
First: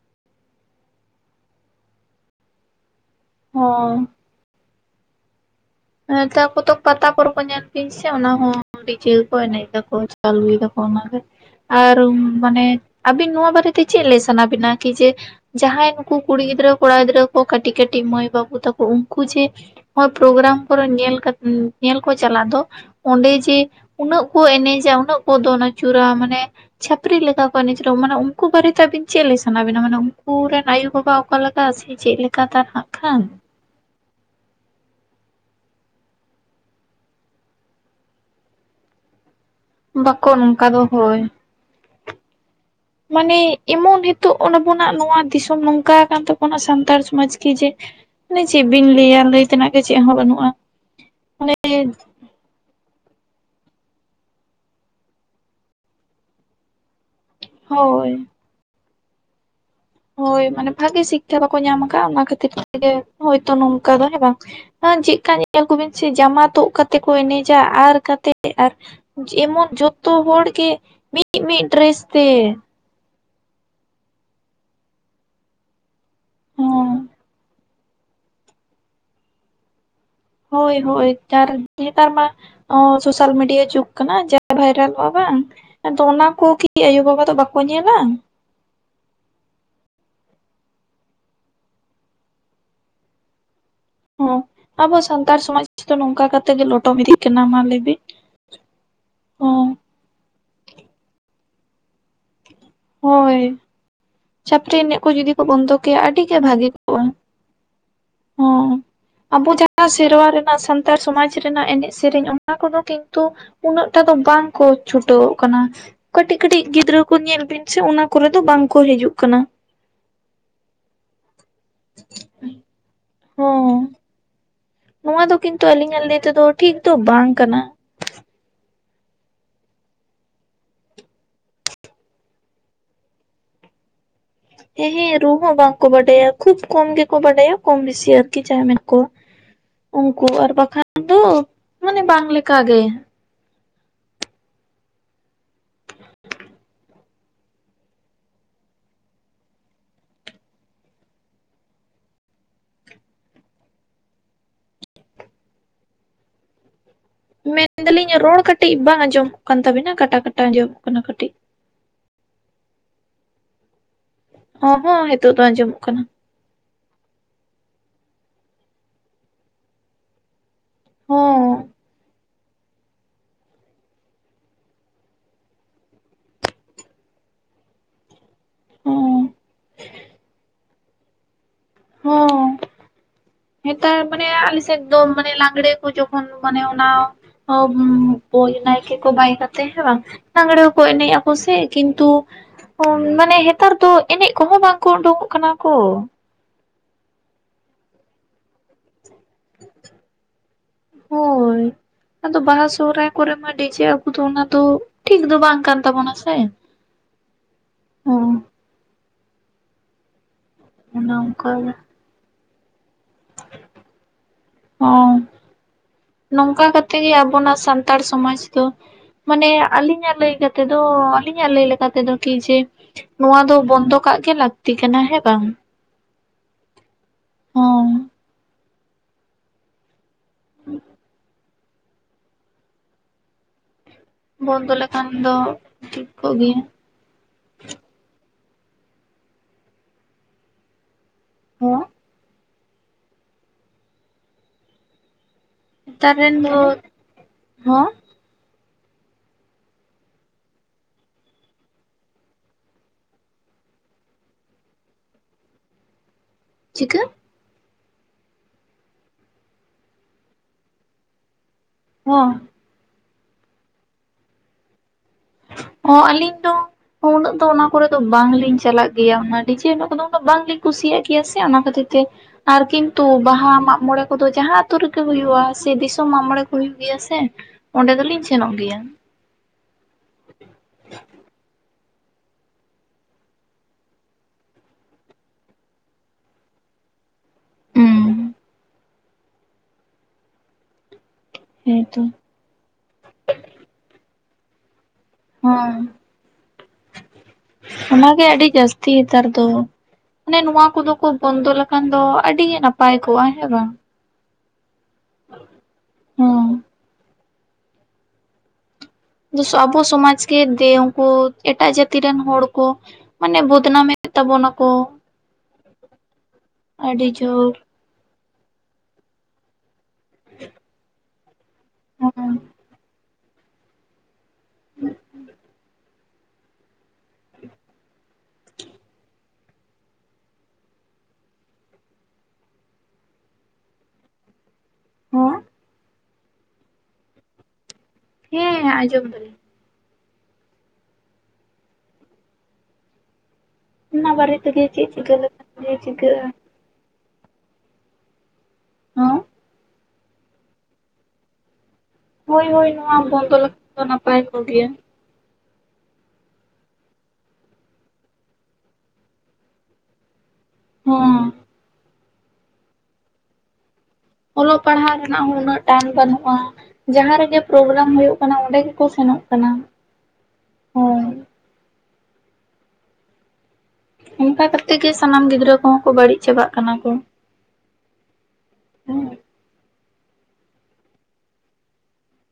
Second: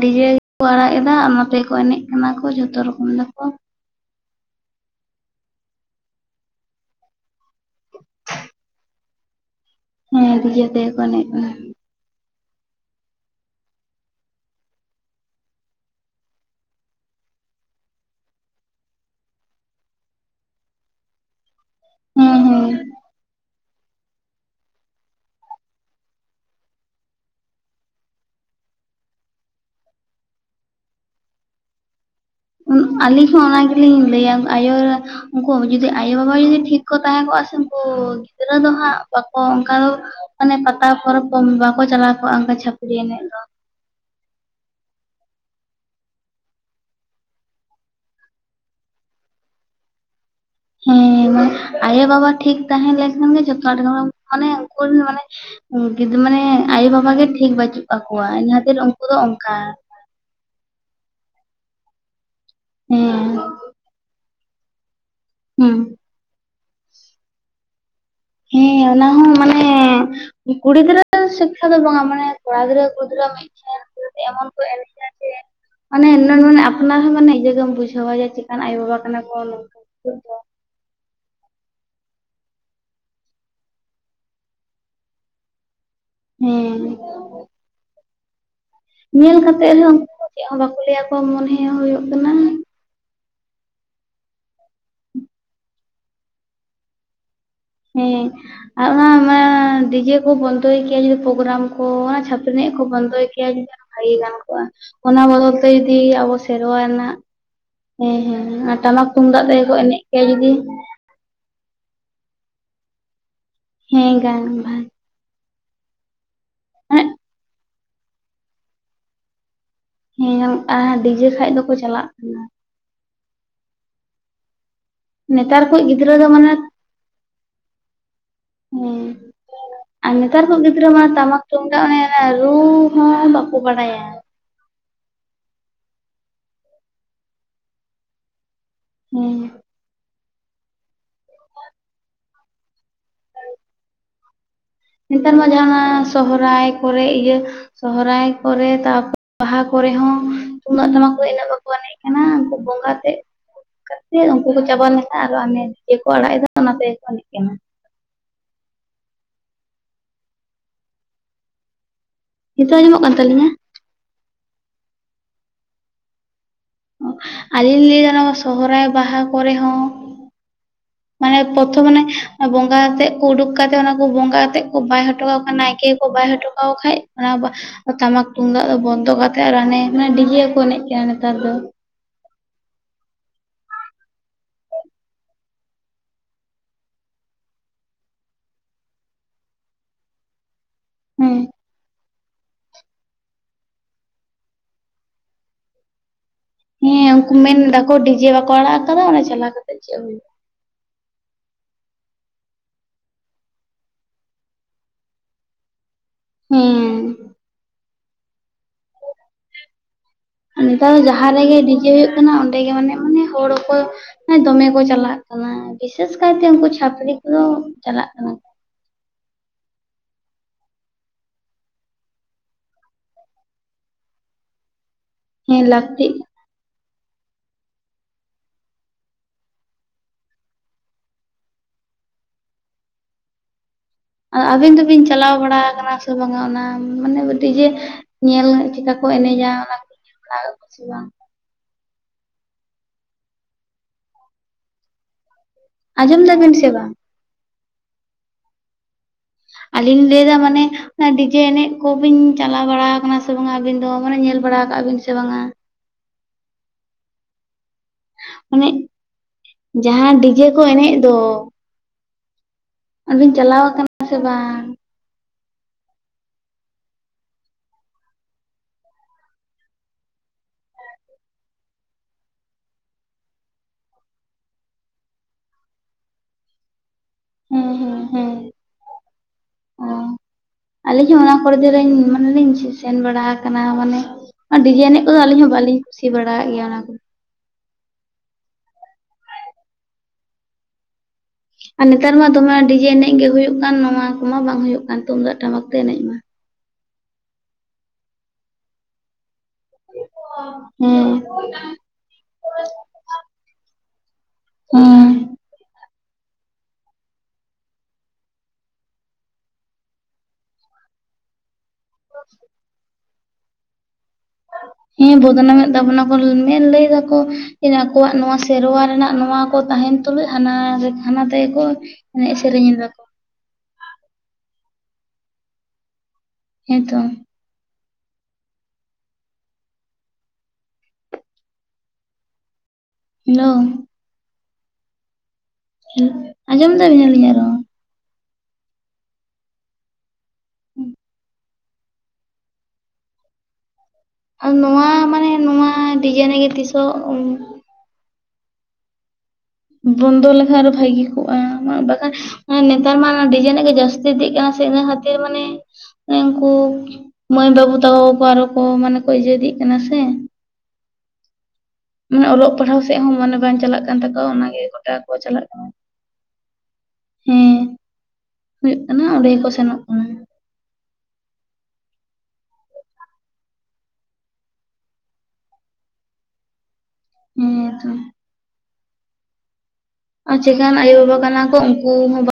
ᱰᱤᱡᱮ ᱜᱮᱠᱚ ᱟᱲᱟᱜ ᱮᱫᱟ ᱚᱱᱟᱛᱮᱠᱚ ᱮᱱᱮᱡ ᱠᱟᱱᱟ ᱠᱚ ᱡᱷᱚᱛᱚ ᱨᱚᱠᱚᱢ ᱫᱟᱠᱚ ᱦᱳᱭ ᱦᱮ ᱛᱟ ᱠᱚᱫᱚ ᱯᱟᱛᱟ ᱯᱚᱨᱚᱵᱽ ᱠᱚ ᱧᱮᱞ ᱵᱤᱱ ᱥᱮ ᱚᱱᱟ ᱦᱚᱸ ᱰᱤᱡᱮ ᱠᱚ ᱠᱟ ᱮᱱᱮᱡ ᱠᱟᱫᱟ ᱾ ᱚ ᱦᱮᱸ ᱪᱟᱞᱩᱭ ᱰᱤᱡᱮ ᱫᱟᱠᱚ ᱛᱮᱜᱮ ᱠᱚ ᱟᱱᱟᱜᱮ ᱮᱱᱮᱡ ᱠᱟᱱᱟ ᱾ ᱟᱨ ᱢᱟᱱᱮ ᱟᱹᱵᱤᱱ ᱱᱚᱣᱟ ᱵᱟᱨᱮᱛᱮ ᱪᱮᱫ ᱞᱟᱹᱭ ᱥᱟᱱᱟ ᱵᱤᱱᱟ ᱠᱤ ᱡᱮ ᱡᱟᱦᱟᱸᱭ ᱱᱩᱠᱩ ᱠᱩᱲᱤ ᱜᱤᱫᱽᱨᱟᱹ ᱠᱚᱲᱟ ᱜᱤᱫᱽᱨᱟᱹ ᱠᱚ ᱠᱟᱴᱤᱡ ᱠᱟᱹᱴᱤᱡ ᱢᱟᱹᱭ ᱵᱟᱹᱵᱩ ᱛᱟᱠᱚ ᱩᱱᱠᱩ ᱡᱮ ᱱᱚᱜ-ᱚᱭ ᱯᱨᱳᱜᱨᱟᱢ ᱠᱚᱨᱮ ᱧᱮᱞ ᱠᱟᱛᱮ ᱧᱮᱞ ᱠᱚ ᱦᱮᱸ ᱪᱟᱞᱟᱜ ᱫᱚ ᱦᱮᱸ ᱚᱸᱰᱮ ᱡᱮ ᱩᱱᱟᱹᱜ ᱠᱚ ᱮᱱᱮᱡᱟ ᱩᱱᱟᱹᱜ ᱠᱚ ᱫᱚᱱ ᱟᱹᱪᱩᱨᱟ ᱢᱟᱱᱮ ᱪᱷᱟᱹᱯᱨᱤ ᱞᱮᱠᱟ ᱠᱚ ᱮᱱᱮᱡ ᱨᱮ ᱢᱟᱱᱮ ᱩᱱᱠᱩ ᱵᱟᱨᱮᱛᱮ ᱟᱹᱵᱤᱱ ᱪᱮᱫ ᱞᱮ ᱥᱟᱱᱟ ᱵᱤᱱᱟ ᱢᱟᱱᱮ ᱩᱱᱠᱩ ᱨᱮᱱ ᱟᱭᱳ ᱵᱟᱵᱟ ᱚᱠᱟ ᱞᱮᱠᱟ ᱥᱮ ᱪᱮᱫ ᱞᱮᱠᱟ ᱾ ᱟᱹᱞᱤᱧ ᱦᱚᱸ ᱚᱱᱟ ᱜᱮᱞᱤᱧ ᱞᱟᱹᱭᱟ ᱟᱭᱳ ᱩᱱᱠᱩ ᱡᱩᱫᱤ ᱟᱭᱳ ᱵᱟᱵᱟ ᱡᱩᱫᱤ ᱴᱷᱤᱠ ᱠᱚ ᱛᱟᱦᱮᱸ ᱠᱚᱜ-ᱟ ᱥᱮ ᱩᱱᱠᱩ ᱜᱤᱫᱽᱨᱟᱹ ᱫᱚ ᱦᱟᱸᱜ ᱵᱟᱠᱚ ᱚᱱᱠᱟ ᱫᱚ ᱵᱟᱠᱚ ᱢᱟᱱᱮ ᱱᱚᱝᱠᱟ ᱫᱚ ᱯᱟᱛᱟ ᱦᱳᱭ ᱯᱚᱨᱚᱵᱽ ᱠᱚ ᱵᱟᱠᱚ ᱪᱟᱞᱟᱣ ᱠᱚᱜ-ᱟ ᱚᱝᱠᱟ ᱪᱷᱟ ᱢᱟᱱᱮ ᱮᱢᱚᱱ ᱱᱤᱛᱚᱜ ᱟᱵᱚᱱᱟᱜ ᱱᱚᱣᱟ ᱫᱤᱥᱚᱢ ᱱᱚᱝᱠᱟ ᱟᱠᱟᱱ ᱛᱟᱵᱚᱱᱟ ᱥᱟᱱᱛᱟᱲ ᱥᱚᱢᱟᱡᱽ ᱜᱮ ᱡᱮ ᱢᱟᱱᱮ ᱪᱮᱫ ᱵᱤᱱ ᱞᱟᱹᱭᱟ ᱞᱟᱹᱭ ᱛᱮᱱᱟᱜ ᱜᱮ ᱪᱮᱫ ᱦᱚᱸ ᱵᱟᱹᱱᱩᱜ-ᱟ ᱾ ᱦᱮᱸ ᱢᱟᱹᱭ ᱟᱭᱳ ᱵᱟᱵᱟ ᱴᱷᱤᱠ ᱛᱟᱦᱮᱸ ᱞᱮᱠᱷᱟᱱ ᱜᱮ ᱡᱚᱛᱚ ᱦᱚᱲ ᱢᱟᱱᱮ ᱩᱱᱠᱩ ᱨᱤᱱ ᱢᱟᱱᱮ ᱢᱟᱱᱮ ᱟᱭᱳ ᱵᱟᱵᱟ ᱜᱮ ᱴᱷᱤᱠ ᱵᱟᱹᱪᱩᱜ ᱦᱳᱭ ᱠᱟᱠᱚᱣᱟ ᱤᱱᱟᱹ ᱠᱷᱟᱹᱛᱤᱨ ᱩᱱᱠᱩ ᱫᱚ ᱚᱱᱠᱟ ᱾ ᱦᱳᱭ ᱢᱟᱱᱮ ᱵᱷᱟᱜᱤ ᱥᱤᱠᱠᱷᱟ ᱵᱟᱠᱚ ᱧᱟᱢ ᱟᱠᱟᱫ ᱚᱱᱟ ᱠᱷᱟᱹᱛᱤᱨ ᱛᱮᱜᱮ ᱦᱮᱸ ᱦᱳᱭᱛᱳ ᱱᱚᱝ ᱚᱝᱠᱟ ᱫᱚ ᱦᱮᱸ ᱵᱟᱝ ᱪᱮᱫᱠᱟ ᱧᱮᱞ ᱠᱚᱵᱤᱱ ᱦᱩᱸ ᱥᱮ ᱡᱟᱢᱟ ᱛᱩᱫ ᱠᱟᱛᱮ ᱠᱚ ᱮᱱᱮᱡᱟ ᱟᱨ ᱠᱟᱛᱮ ᱟᱨ ᱦᱮᱸ ᱚᱱᱟ ᱦᱚᱸ ᱢᱟᱱᱮ ᱮᱢᱚᱱ ᱡᱚᱛᱚ ᱦᱚᱲ ᱜᱮ ᱠᱩᱲᱤ ᱜᱤᱫᱽᱨᱟᱹ ᱢᱤᱫ ᱢᱤᱫ ᱥᱤᱠᱷᱟ ᱫᱚ ᱰᱨᱮᱥ ᱵᱟᱝ ᱛᱮ ᱢᱟᱱᱮ ᱠᱚᱲᱟ ᱜᱤᱫᱽᱨᱟᱹ ᱠᱩᱲᱤ ᱜᱤᱫᱽᱨᱟᱹ ᱢᱟᱱᱮ ᱞᱟᱭᱫᱟᱧ ᱦᱚᱸ ᱟᱯᱱᱟᱨ ᱦᱚ ᱡᱟᱱᱤᱡ ᱵᱮᱥᱮᱢ ᱵᱩᱡᱷᱟᱣᱟ ᱡᱮ ᱟᱱᱠᱟᱱ ᱟᱭᱳ ᱵᱟᱵᱟ ᱠᱟᱱᱟ ᱠᱚ ᱱᱚᱝᱠᱟ [inaudible] ᱫᱚ ᱾ ᱦᱳᱭ ᱦᱳᱭ ᱛᱟᱨ ᱱᱮᱛᱟᱨ ᱢᱟ ᱟ ᱥᱳᱥᱟᱞ ᱢᱤᱰᱤᱭᱟ ᱡᱩᱜ ᱠᱟᱱᱟ ᱡᱟ ᱵᱷᱟᱭᱨᱟᱞᱚᱜ-ᱟ ᱵᱟᱝ ᱾ ᱟᱫᱚ ᱚᱱᱟ ᱠᱚ ᱠᱤ ᱦᱮᱸ ᱟᱭᱳ ᱵᱟᱵᱟ ᱫᱚ ᱵᱟᱠᱚ ᱧᱮᱞᱟ ᱾ ᱧᱮᱞ ᱠᱟᱛᱮᱜ ᱨᱮᱦᱚᱸ ᱩᱱᱠᱩ ᱪᱮᱫ ᱦᱚᱸ ᱵᱟᱠᱚ ᱞᱟᱹᱭᱟᱠᱚ ᱢᱚᱱᱮ ᱦᱩᱭᱩᱜ ᱠᱟᱱᱟ ᱾ ᱦᱟᱸ ᱟᱵᱚ ᱥᱟᱱᱛᱟᱲ ᱥᱚᱢᱟᱡᱽ ᱱᱚᱝᱠᱟ ᱠᱟᱛᱮ ᱜᱮ ᱞᱚᱴᱚᱢ ᱤᱫᱤᱜ ᱠᱟᱱᱟ ᱢᱟ ᱞᱟᱹᱭ ᱦᱮᱸ ᱟᱨ ᱚᱱᱟ ᱰᱤᱡᱮ ᱠᱚ ᱵᱚᱱᱫᱚᱭ ᱜᱮᱭᱟ ᱡᱩᱫᱤ ᱯᱨᱳᱜᱨᱟᱢ ᱠᱚ ᱪᱷᱟᱯᱱᱤ ᱮᱱᱮᱡ ᱠᱚ ᱵᱚᱱᱫᱚᱭ ᱦᱳᱭ ᱠᱮᱭᱟ ᱵᱷᱟᱹᱜᱮ ᱜᱟᱱᱚᱜ-ᱟ ᱪᱷᱟᱹᱯᱨᱤ ᱮᱱᱮᱡ ᱾ ᱠᱚ ᱚᱱᱟ ᱡᱩᱫᱤ ᱠᱚ ᱵᱚᱫᱚᱞ ᱛᱮ ᱵᱚᱱᱫᱚ ᱡᱩᱫᱤ ᱠᱮᱭᱟ ᱟᱹᱰᱤ ᱟᱵᱚ ᱜᱮ ᱵᱷᱟᱹᱜᱤ ᱥᱮᱨᱣᱟ ᱠᱚᱜᱼᱟ ᱨᱮᱱᱟᱜ ᱦᱮᱸ ᱦᱮᱸ ᱦᱚᱸ ᱟᱨ ᱴᱟᱢᱟᱠ ᱛᱩᱢᱫᱟᱜ ᱛᱮᱜᱮ ᱠᱚ ᱮᱱᱮᱡ ᱠᱮᱭᱟ ᱡᱩᱫᱤ ᱾ ᱟᱨ ᱥᱚᱢᱟᱡᱽ ᱨᱮᱱᱟᱜ ᱮᱱᱮᱡ ᱥᱮᱨᱮᱧ ᱚᱱᱟ ᱠᱚᱫᱚ ᱠᱤᱱᱛᱩ ᱩᱱᱟᱹᱜ ᱴᱟ ᱦᱮᱸ ᱫᱚ ᱜᱟᱱ ᱵᱟᱝ ᱠᱚ ᱵᱷᱟᱭ ᱪᱷᱩᱴᱟᱹᱣ ᱠᱟᱱᱟ ᱠᱟᱹᱴᱤᱡ ᱠᱟᱹᱴᱤᱡ ᱜᱤᱫᱽᱨᱟᱹ ᱠᱚ ᱧᱮᱞ ᱵᱤᱱ ᱥᱮ ᱚᱱᱟ ᱠᱚᱨᱮ ᱫᱚ ᱵᱟᱝ ᱠᱚ ᱦᱤᱡᱩᱜ ᱠᱟᱱᱟ ᱾ ᱦᱮᱸ ᱟ ᱰᱤᱡᱮ ᱠᱷᱟᱡ ᱫᱚᱠᱚ ᱪᱟᱞᱟᱜ ᱠᱟᱱᱟ ᱾ ᱦᱚᱸ ᱾ ᱱᱚᱣᱟ ᱫᱚ ᱠᱤᱱᱛᱩ ᱱᱮᱛᱟᱨ ᱠᱚ ᱟᱞᱤᱧᱟᱜ ᱜᱤᱫᱽᱨᱟᱹ ᱞᱮᱭ ᱫᱚ ᱛᱮᱫᱚ ᱢᱟᱱᱮ ᱴᱷᱤᱠ ᱫᱚ ᱵᱟᱝ ᱠᱟᱱᱟ ᱾ ᱦᱮᱸ ᱾ ᱟᱨ ᱱᱮᱛᱟᱨ ᱠᱚ ᱜᱤᱫᱽᱨᱟᱹ ᱢᱟ ᱴᱟᱢᱟᱠ ᱛᱩᱢᱫᱟᱜ ᱚᱱᱮᱱᱟ ᱨᱩ ᱦᱚᱸ ᱵᱟᱠᱚ ᱵᱟᱲᱟᱭᱟ ᱾ ᱦᱮᱸ ᱦᱮᱸ ᱨᱩ ᱦᱚᱸ ᱵᱟᱝᱠᱚ ᱵᱟᱰᱟᱭᱟ ᱠᱷᱩᱵ ᱠᱚᱢ ᱜᱮᱠᱚ ᱵᱟᱰᱟᱭᱟ ᱠᱚᱢ ᱵᱤᱥᱤ ᱟᱨᱠᱤ ᱡᱟᱦᱟᱸ ᱢᱮ ᱠᱚ ᱦᱮᱸ ᱚᱝᱠᱳ ᱟᱨ ᱵᱟᱠᱷᱟᱱ ᱫᱚ ᱢᱟᱱᱮ ᱵᱟᱝ ᱞᱮᱠᱟᱜ ᱜᱮ ᱾ ᱱᱮᱛᱟᱨ ᱢᱟ ᱡᱟᱦᱟᱱᱟᱜ ᱥᱚᱦᱨᱟᱭ ᱠᱚᱨᱮᱜ ᱤᱭᱟᱹ ᱥᱚᱦᱨᱟᱭ ᱠᱚᱨᱮ ᱛᱟᱨᱯᱚᱨ ᱵᱟᱦᱟ ᱠᱚᱨᱮ ᱦᱚᱸ ᱾ ᱛᱩᱢᱫᱟᱜ ᱴᱟᱢᱟᱠ ᱫᱚ ᱤᱱᱟᱹᱜ ᱵᱟᱠᱚ ᱮᱱᱮᱡ ᱠᱟᱱᱟ ᱩᱝᱠᱩ ᱵᱚᱸᱜᱟ ᱛᱮᱜ ᱠᱟᱛᱮ ᱩᱝᱠᱩ ᱠᱚ ᱪᱟᱵᱟ ᱞᱮᱱᱟ ᱟᱨᱚ ᱟᱱᱮ ᱪᱮᱜ ᱠᱚ ᱟᱲᱟᱜ ᱮᱫᱟ ᱚᱱᱟᱛᱮ ᱚᱱᱮ ᱢᱮᱱᱫᱟᱞᱤᱧ ᱨᱚᱲ ᱠᱟᱹᱴᱤᱡ ᱵᱟᱝ ᱟᱸᱡᱚᱢᱚᱜ ᱠᱟᱱ ᱛᱟᱵᱤᱱᱟ ᱠᱟᱴᱟ ᱠᱟᱴᱟ ᱟᱸᱡᱚᱢᱚᱜ ᱠᱟᱱᱟ ᱠᱟᱹᱴᱤᱡ ᱾ ᱱᱤᱛᱚᱜ ᱟᱸᱡᱚᱢᱚᱜ ᱠᱟᱱ ᱛᱟᱹᱞᱤᱧᱟ? ᱦᱚᱸ ᱦᱚᱸ ᱦᱤᱛᱚᱜ ᱫᱚ ᱟᱸᱡᱚᱢᱚᱜ ᱠᱟᱱᱟ᱾ ᱟᱞᱤᱧ ᱞᱤᱧ ᱞᱮᱭᱫᱟ ᱱᱚᱣᱟ ᱠᱚ ᱥᱚᱦᱚᱨᱟᱭ ᱵᱟᱦᱟ ᱠᱚᱨᱮ ᱦᱚᱸ ᱢᱟᱱᱮ ᱦᱚᱸ ᱯᱚᱛᱷᱚ ᱢᱟᱱᱮ ᱵᱚᱸᱜᱟ ᱟᱛᱮᱜ ᱠᱚ ᱩᱰᱩᱠ ᱠᱟᱛᱮᱜ ᱚᱱᱟ ᱠᱚ ᱵᱚᱸᱜᱟ ᱟᱛᱮᱜ ᱠᱚ ᱵᱟᱭ ᱦᱚᱴᱚ ᱠᱟᱠᱚ ᱠᱟᱱᱟ ᱮᱠᱮ ᱠᱚ ᱵᱟᱭ ᱦᱚᱴᱚ ᱠᱟᱠᱚ ᱠᱷᱟᱡ ᱚᱱᱟ ᱵᱟ ᱛᱟᱢᱟᱠ ᱛᱩᱢᱫᱟᱜ ᱫᱚ ᱵᱚᱱᱫᱚ ᱦᱚᱸ ᱠᱟᱛᱮᱜ ᱟᱨᱚ ᱦᱟᱱᱮ ᱚᱱᱮ ᱰᱤᱡᱮ ᱠᱚ ᱮᱱᱮᱡ ᱠᱟᱱᱟ ᱱᱮᱛᱟᱨ ᱫᱚ᱾ ᱦᱚᱸ ᱱᱮᱛᱟᱨ ᱢᱟᱱᱮ ᱟᱞᱮᱥᱮᱜ ᱫᱚ ᱢᱟᱱᱮ ᱞᱟᱜᱽᱲᱮ ᱠᱚ ᱡᱚᱠᱷᱚᱱ ᱢᱟᱱᱮ ᱚᱱᱟ ᱚᱢ ᱵᱚᱭ ᱱᱟᱭᱠᱮ ᱠᱚ ᱵᱟᱭ ᱠᱟᱛᱮ ᱦᱮᱸ ᱵᱟᱝ ᱞᱟᱜᱽᱬᱮ ᱦᱚᱸᱠᱚ ᱮᱱᱮᱡ ᱟᱠᱚ ᱦᱮᱸ ᱥᱮ ᱠᱤᱱᱛᱩ ᱢᱟᱱᱮ ᱦᱮᱛᱟᱨ ᱫᱚ ᱮᱱᱮᱡ ᱠᱚᱦᱚᱸ ᱵᱟᱝᱠᱚ ᱩᱸᱰᱩᱠᱚᱜ ᱠᱟᱱᱟ ᱠᱚ᱾ ᱦᱮᱸ ᱩᱝᱠᱩ ᱢᱮᱱ ᱫᱟᱠᱚ ᱰᱤᱡᱮ ᱵᱟᱠᱚ ᱟᱲᱟᱜ ᱠᱟᱫᱟ ᱚᱱᱟ ᱪᱟᱞᱟᱣ ᱠᱟᱛᱮᱜ ᱪᱮᱜ ᱦᱩᱭᱩᱜᱼᱟ᱾ ᱦᱳᱭ ᱟᱫᱚ ᱵᱟᱦᱟ ᱥᱚᱦᱚᱨᱟᱭ ᱠᱚᱨᱮ ᱢᱟ ᱰᱤᱡᱮ ᱟᱜᱩ ᱫᱚ ᱚᱱᱟ ᱫᱚ ᱴᱷᱤᱠ ᱫᱚ ᱵᱟᱝ ᱠᱟᱱ ᱛᱟᱵᱚᱱᱟ ᱥᱮ ᱞᱟᱭᱮᱱ ᱦᱮᱸ ᱦᱚᱸ᱾ ᱱᱮᱛᱟᱨ ᱫᱚ ᱚᱱᱮ ᱡᱟᱦᱟᱸ ᱚᱱᱠᱟ ᱨᱮᱜᱮ ᱰᱤᱡᱮ ᱦᱩᱭᱩᱜ ᱠᱟᱱᱟ ᱚᱸᱰᱮᱜᱮ ᱢᱟᱱᱮ ᱢᱟᱱᱮ ᱦᱚᱲ ᱦᱚᱠᱚ ᱫᱚᱢᱮ ᱠᱚ ᱦᱚᱸ ᱪᱟᱞᱟᱜ ᱠᱟᱱᱟ ᱵᱤᱥᱮᱥ ᱠᱟᱭᱛᱮ ᱱᱚᱝᱠᱟ ᱩᱝᱠᱩ ᱪᱷᱟᱯᱨᱤ ᱠᱚᱫᱚ ᱪᱟᱞᱟᱜ ᱠᱟᱱᱟ ᱠᱚ᱾ ᱛᱚ ᱢᱟᱱᱮ ᱟᱹᱞᱤᱧᱟᱜ ᱞᱟᱹᱭ ᱞᱮᱠᱟ ᱛᱮ ᱫᱚ ᱟᱹᱞᱤᱧᱟᱜ ᱞᱟᱹᱭ ᱞᱮᱠᱟᱛᱮᱫᱚ ᱠᱤ ᱥᱮ ᱱᱚᱣᱟ ᱫᱚ ᱵᱚᱱᱫᱚ ᱠᱟᱜ ᱜᱮ ᱞᱟᱹᱠᱛᱤ ᱠᱟᱱᱟ ᱦᱮᱸ ᱵᱟᱝ᱾ ᱞᱟᱹᱠᱛᱤᱜ᱾ ᱦᱚᱸ᱾ [inaudible] ᱟᱨ ᱵᱚᱱᱫᱚ ᱟᱹᱵᱤᱱ ᱫᱩᱵᱤᱱ ᱞᱮᱠᱷᱟᱱ ᱫᱚ ᱪᱟᱞᱟᱣ ᱵᱟᱲᱟᱣ ᱠᱟᱱᱟ ᱴᱷᱤᱠ ᱥᱮ ᱠᱚᱜ ᱵᱟᱝᱟ ᱜᱮᱭᱟ ᱚᱱᱟ ᱢᱟᱱᱮ ᱵᱟᱴᱤ ᱡᱮ ᱧᱮᱞ ᱪᱮᱜᱠᱟ ᱠᱚ ᱮᱱᱮᱡᱟ ᱚᱱᱟ [unintelligible] ᱦᱚᱸ᱾ ᱱᱮᱛᱟᱨ ᱟᱸᱡᱚᱢ ᱨᱮᱱ ᱫᱟᱵᱤᱱ ᱫᱚ ᱥᱮ ᱵᱟᱝ ᱦᱚᱸ᱾ ᱟᱹᱞᱤᱧ ᱞᱤᱧ ᱞᱟᱹᱭ ᱫᱟ ᱢᱟᱱᱮ ᱢᱟᱱᱮ ᱰᱤᱡᱮ ᱮᱱᱮᱡ ᱠᱚᱵᱤᱱ ᱪᱟᱞᱟᱣ ᱵᱟᱲᱟᱣ ᱠᱟᱱᱟ ᱥᱮ ᱵᱟᱝᱟ ᱟᱹᱵᱤᱱ ᱫᱚ ᱢᱟᱱᱮ ᱧᱮᱞ ᱵᱟᱲᱟ ᱟᱠᱟᱜ-ᱟ ᱵᱤᱱ ᱥᱮ ᱵᱟᱝᱟ? ᱪᱤᱠᱟᱹ? ᱚᱱᱮ ᱡᱟᱦᱟᱸ ᱰᱤᱡᱮ ᱠᱚ ᱮᱱᱮᱜ ᱫᱚ? ᱦᱚᱸ᱾ ᱟᱹᱵᱤᱱ ᱪᱟᱞᱟᱣ ᱠᱟᱱᱟ ᱥᱮ ᱵᱟᱝ? ᱚ ᱟᱹᱞᱤᱧ ᱫᱚ ᱩᱱᱟᱹᱜ ᱫᱚ ᱚᱱᱟ ᱠᱚᱨᱮ ᱫᱚ ᱵᱟᱝᱞᱤᱧ ᱪᱟᱞᱟᱜ ᱜᱮᱭᱟ ᱚᱱᱟ ᱰᱤᱡᱮ ᱮᱱᱮᱜ ᱠᱚᱫᱚ ᱩᱱᱟᱹᱜ ᱵᱟᱝᱞᱤᱧ ᱠᱩᱥᱤᱭᱟᱜ ᱜᱮᱭᱟ ᱥᱮ ᱚᱱᱟ ᱠᱷᱟᱹᱛᱤᱨ ᱛᱮ ᱟᱨ ᱠᱤᱱᱛᱩ ᱵᱟᱦᱟ ᱢᱟᱜ ᱢᱚᱬᱮ ᱠᱚᱫᱚ ᱡᱟᱦᱟᱸ ᱟᱛᱩ ᱨᱤᱜᱤ ᱦᱩᱭᱩᱜᱼᱟ ᱥᱮ ᱫᱤᱥᱚᱢ ᱢᱟᱜ ᱢᱚᱬᱮ ᱠᱚ ᱦᱩᱭᱩᱜ ᱜᱮᱭᱟ ᱥᱮ᱾ ᱦᱮᱸ ᱚᱸᱰᱮ ᱦᱮᱸ ᱫᱚᱞᱤᱧ ᱦᱮᱸ ᱥᱮᱱᱚᱜ ᱜᱮᱭᱟ᱾ ᱚ ᱟᱞᱤᱧ ᱦᱚᱸ ᱚᱱᱟ ᱠᱚᱨᱮ ᱫᱚᱞᱤᱧ ᱢᱟᱱᱮᱞᱤᱧ ᱥᱮ ᱥᱮᱱ ᱵᱟᱲᱟᱦᱟᱱᱟ ᱢᱟᱱᱮ ᱰᱤᱡᱮ ᱮᱱᱮᱡ ᱠᱚᱫᱚ ᱟᱹᱞᱤᱧ ᱦᱚᱸ ᱵᱟᱞᱤᱧ ᱠᱩᱥᱤ ᱵᱟᱲᱟᱣᱟᱜ ᱜᱮᱭᱟ ᱚᱱᱟ ᱠᱚ᱾ ᱩᱸ ᱟᱨ ᱦᱮᱸᱛᱚ ᱱᱮᱛᱟᱨ ᱢᱟ ᱫᱚᱢᱮ ᱰᱤᱡᱮ ᱮᱱᱮᱡ ᱜᱮ ᱦᱩᱭᱩᱜ ᱠᱟᱱ ᱱᱚᱣᱟ ᱠᱚᱢᱟ ᱵᱟᱝ ᱦᱩᱭᱩᱜ ᱠᱟᱱ᱾ ᱛᱩᱢᱫᱟᱜ ᱴᱟᱢᱟᱠ ᱦᱚᱸ ᱛᱮ ᱮᱱᱮᱡ ᱢᱟ ᱚᱱᱟᱜᱮ ᱟᱹᱰᱤ ᱡᱟᱹᱥᱛᱤ ᱱᱮᱛᱟᱨ ᱫᱚ᱾ ᱢᱟᱱᱮ ᱱᱚᱣᱟ ᱠᱚᱫᱚ ᱠᱚ ᱦᱮᱸ ᱵᱚᱱᱫᱚ ᱞᱮᱠᱷᱟᱱ ᱫᱚ ᱟᱹᱰᱤ ᱜᱮ ᱱᱟᱯᱟᱭ ᱠᱚᱜ-ᱟ ᱦᱮᱸ ᱵᱟᱝ᱾ ᱦᱩᱸ᱾ ᱦᱩᱸ᱾ ᱫᱚᱥᱚ ᱟᱵᱚ ᱥᱚᱢᱟᱡ ᱜᱮ ᱫᱮ ᱩᱱᱠᱩ ᱮᱴᱟᱜ ᱡᱟᱹᱛᱤ ᱨᱮᱱ ᱦᱚᱲ ᱠᱚ ᱢᱟᱱᱮ ᱵᱚᱫᱱᱟᱢᱮᱜ ᱦᱮᱸ ᱵᱚᱫᱱᱟᱢᱮᱜ ᱛᱟᱵᱚᱱᱟᱠᱚ ᱢᱮ ᱞᱟᱹᱭ ᱟᱹᱰᱤ ᱫᱟᱠᱚ ᱡᱳᱨ [unintelligible] ᱟᱠᱚᱣᱟᱜ ᱱᱚᱣᱟ ᱥᱮᱨᱣᱟ ᱨᱮᱱᱟᱜ ᱱᱚᱣᱟ ᱠᱚ ᱛᱟᱦᱮᱸᱱ ᱛᱩᱞᱩᱡ ᱦᱟᱱᱟ ᱨᱮ ᱚᱱᱟ ᱛᱮᱜᱮᱠᱚ ᱦᱮᱸ ᱮᱱᱮᱡ ᱥᱮᱨᱮᱧ ᱮᱫᱟᱠᱚ᱾ [inaudible] ᱦᱮᱸᱛᱚ᱾ ᱦᱮᱞᱳ᱾ [unintelligible] ᱦᱮᱞᱳ, ᱟᱸᱡᱚᱢ ᱫᱟᱵᱤᱱ ᱟᱸᱞᱤᱧᱟᱜ ᱨᱚᱲ? ᱦᱮᱸ ᱟᱸᱡᱚᱢ ᱫᱟᱹᱞᱤᱧ᱾ ᱦᱩᱸ᱾ ᱚᱱᱟ ᱵᱟᱨᱮ ᱟᱨ ᱛᱮᱜᱮ ᱪᱮᱫ ᱱᱚᱣᱟ ᱪᱤᱠᱟᱹ ᱢᱟᱱᱮ ᱞᱮᱠᱷᱟᱱ ᱱᱚᱣᱟ ᱜᱮ ᱪᱤᱠᱟᱹᱜᱼᱟ ᱰᱤᱡᱮ ᱮᱱᱮᱡ ᱜᱮ ᱛᱤᱥᱚᱜ ᱦᱚᱸᱜ ᱵᱚᱱᱫᱚ ᱞᱮᱠᱷᱟᱱ ᱟᱨᱚ ᱵᱷᱟᱹᱜᱤ ᱠᱚᱜ-ᱟ ᱦᱳᱭ [unintelligible] ᱦᱳᱭ ᱱᱮᱛᱟᱨ ᱱᱚᱣᱟ ᱢᱟ ᱵᱚᱱᱫᱚ ᱰᱤᱡᱮ ᱮᱱᱮᱡ ᱞᱮᱠᱷᱟᱱ ᱜᱮ ᱫᱚ ᱡᱟᱹᱥᱛᱤ ᱱᱟᱯᱟᱭ ᱤᱫᱤᱜ ᱠᱚᱜ ᱠᱟᱱᱟ ᱥᱮ ᱜᱮᱭᱟ ᱤᱱᱟᱹ ᱠᱷᱟᱹᱛᱤᱨ ᱢᱟᱱᱮ ᱩᱱᱠᱩ ᱢᱟᱹᱭ ᱵᱟᱹᱵᱩ ᱛᱟᱠᱚ ᱠᱚ ᱟᱨᱚ ᱠᱚ ᱢᱟᱱᱮ ᱠᱚ ᱤᱭᱟᱹ ᱤᱫᱤᱜ ᱠᱟᱱᱟ ᱥᱮ, ᱦᱚᱸ ᱦᱚᱸ᱾ ᱢᱟᱱᱮ ᱚᱞᱚᱜ ᱯᱟᱲᱦᱟᱣ ᱥᱮᱫ ᱦᱚᱸ ᱢᱚᱱᱮ ᱵᱟᱝ ᱪᱟᱞᱟᱜ ᱠᱟᱱ ᱛᱟᱠᱚᱣᱟ ᱚᱞᱚᱜ ᱚᱱᱟᱜᱮ ᱜᱚᱴᱟ ᱯᱟᱲᱦᱟᱜ ᱠᱚ ᱨᱮᱱᱟᱜ ᱦᱚᱸ ᱪᱟᱞᱟᱜ ᱩᱱᱟᱹᱜ ᱠᱟᱱᱟ ᱴᱟᱱ ᱵᱟᱹᱱᱩᱜ-ᱟ, ᱡᱟᱦᱟᱸ ᱨᱮᱜᱮ ᱦᱮᱸ ᱯᱨᱳᱜᱨᱟᱢ ᱦᱩᱭᱩᱜ ᱠᱟᱱᱟ ᱚᱸᱰᱮ ᱦᱩᱭᱩᱜ ᱜᱮᱠᱚ ᱥᱮᱱᱚᱜ ᱚᱸᱰᱮ ᱠᱟᱱᱟ ᱜᱮᱠᱚ ᱥᱮᱱᱚᱜ ᱠᱟᱱᱟ [inaudible] ᱦᱳᱭ᱾ ᱚᱱᱠᱟ ᱠᱟᱛᱮᱜ ᱜᱮ ᱥᱟᱱᱟᱢ ᱜᱤᱫᱽᱨᱟᱹ ᱠᱚᱦᱚᱸ ᱠᱚ ᱵᱟᱹᱲᱤᱡ ᱪᱟᱵᱟᱜ ᱠᱟᱱᱟ ᱠᱚ᱾ ᱦᱮᱸ ᱛᱚ᱾ ᱦᱮᱸ ᱟᱨ ᱪᱮᱠᱟᱱ ᱟᱭᱳ ᱵᱟᱵᱟ ᱠᱟᱱᱟ ᱠᱚ ᱩᱱᱠᱩ ᱦᱚᱸ ᱵᱟ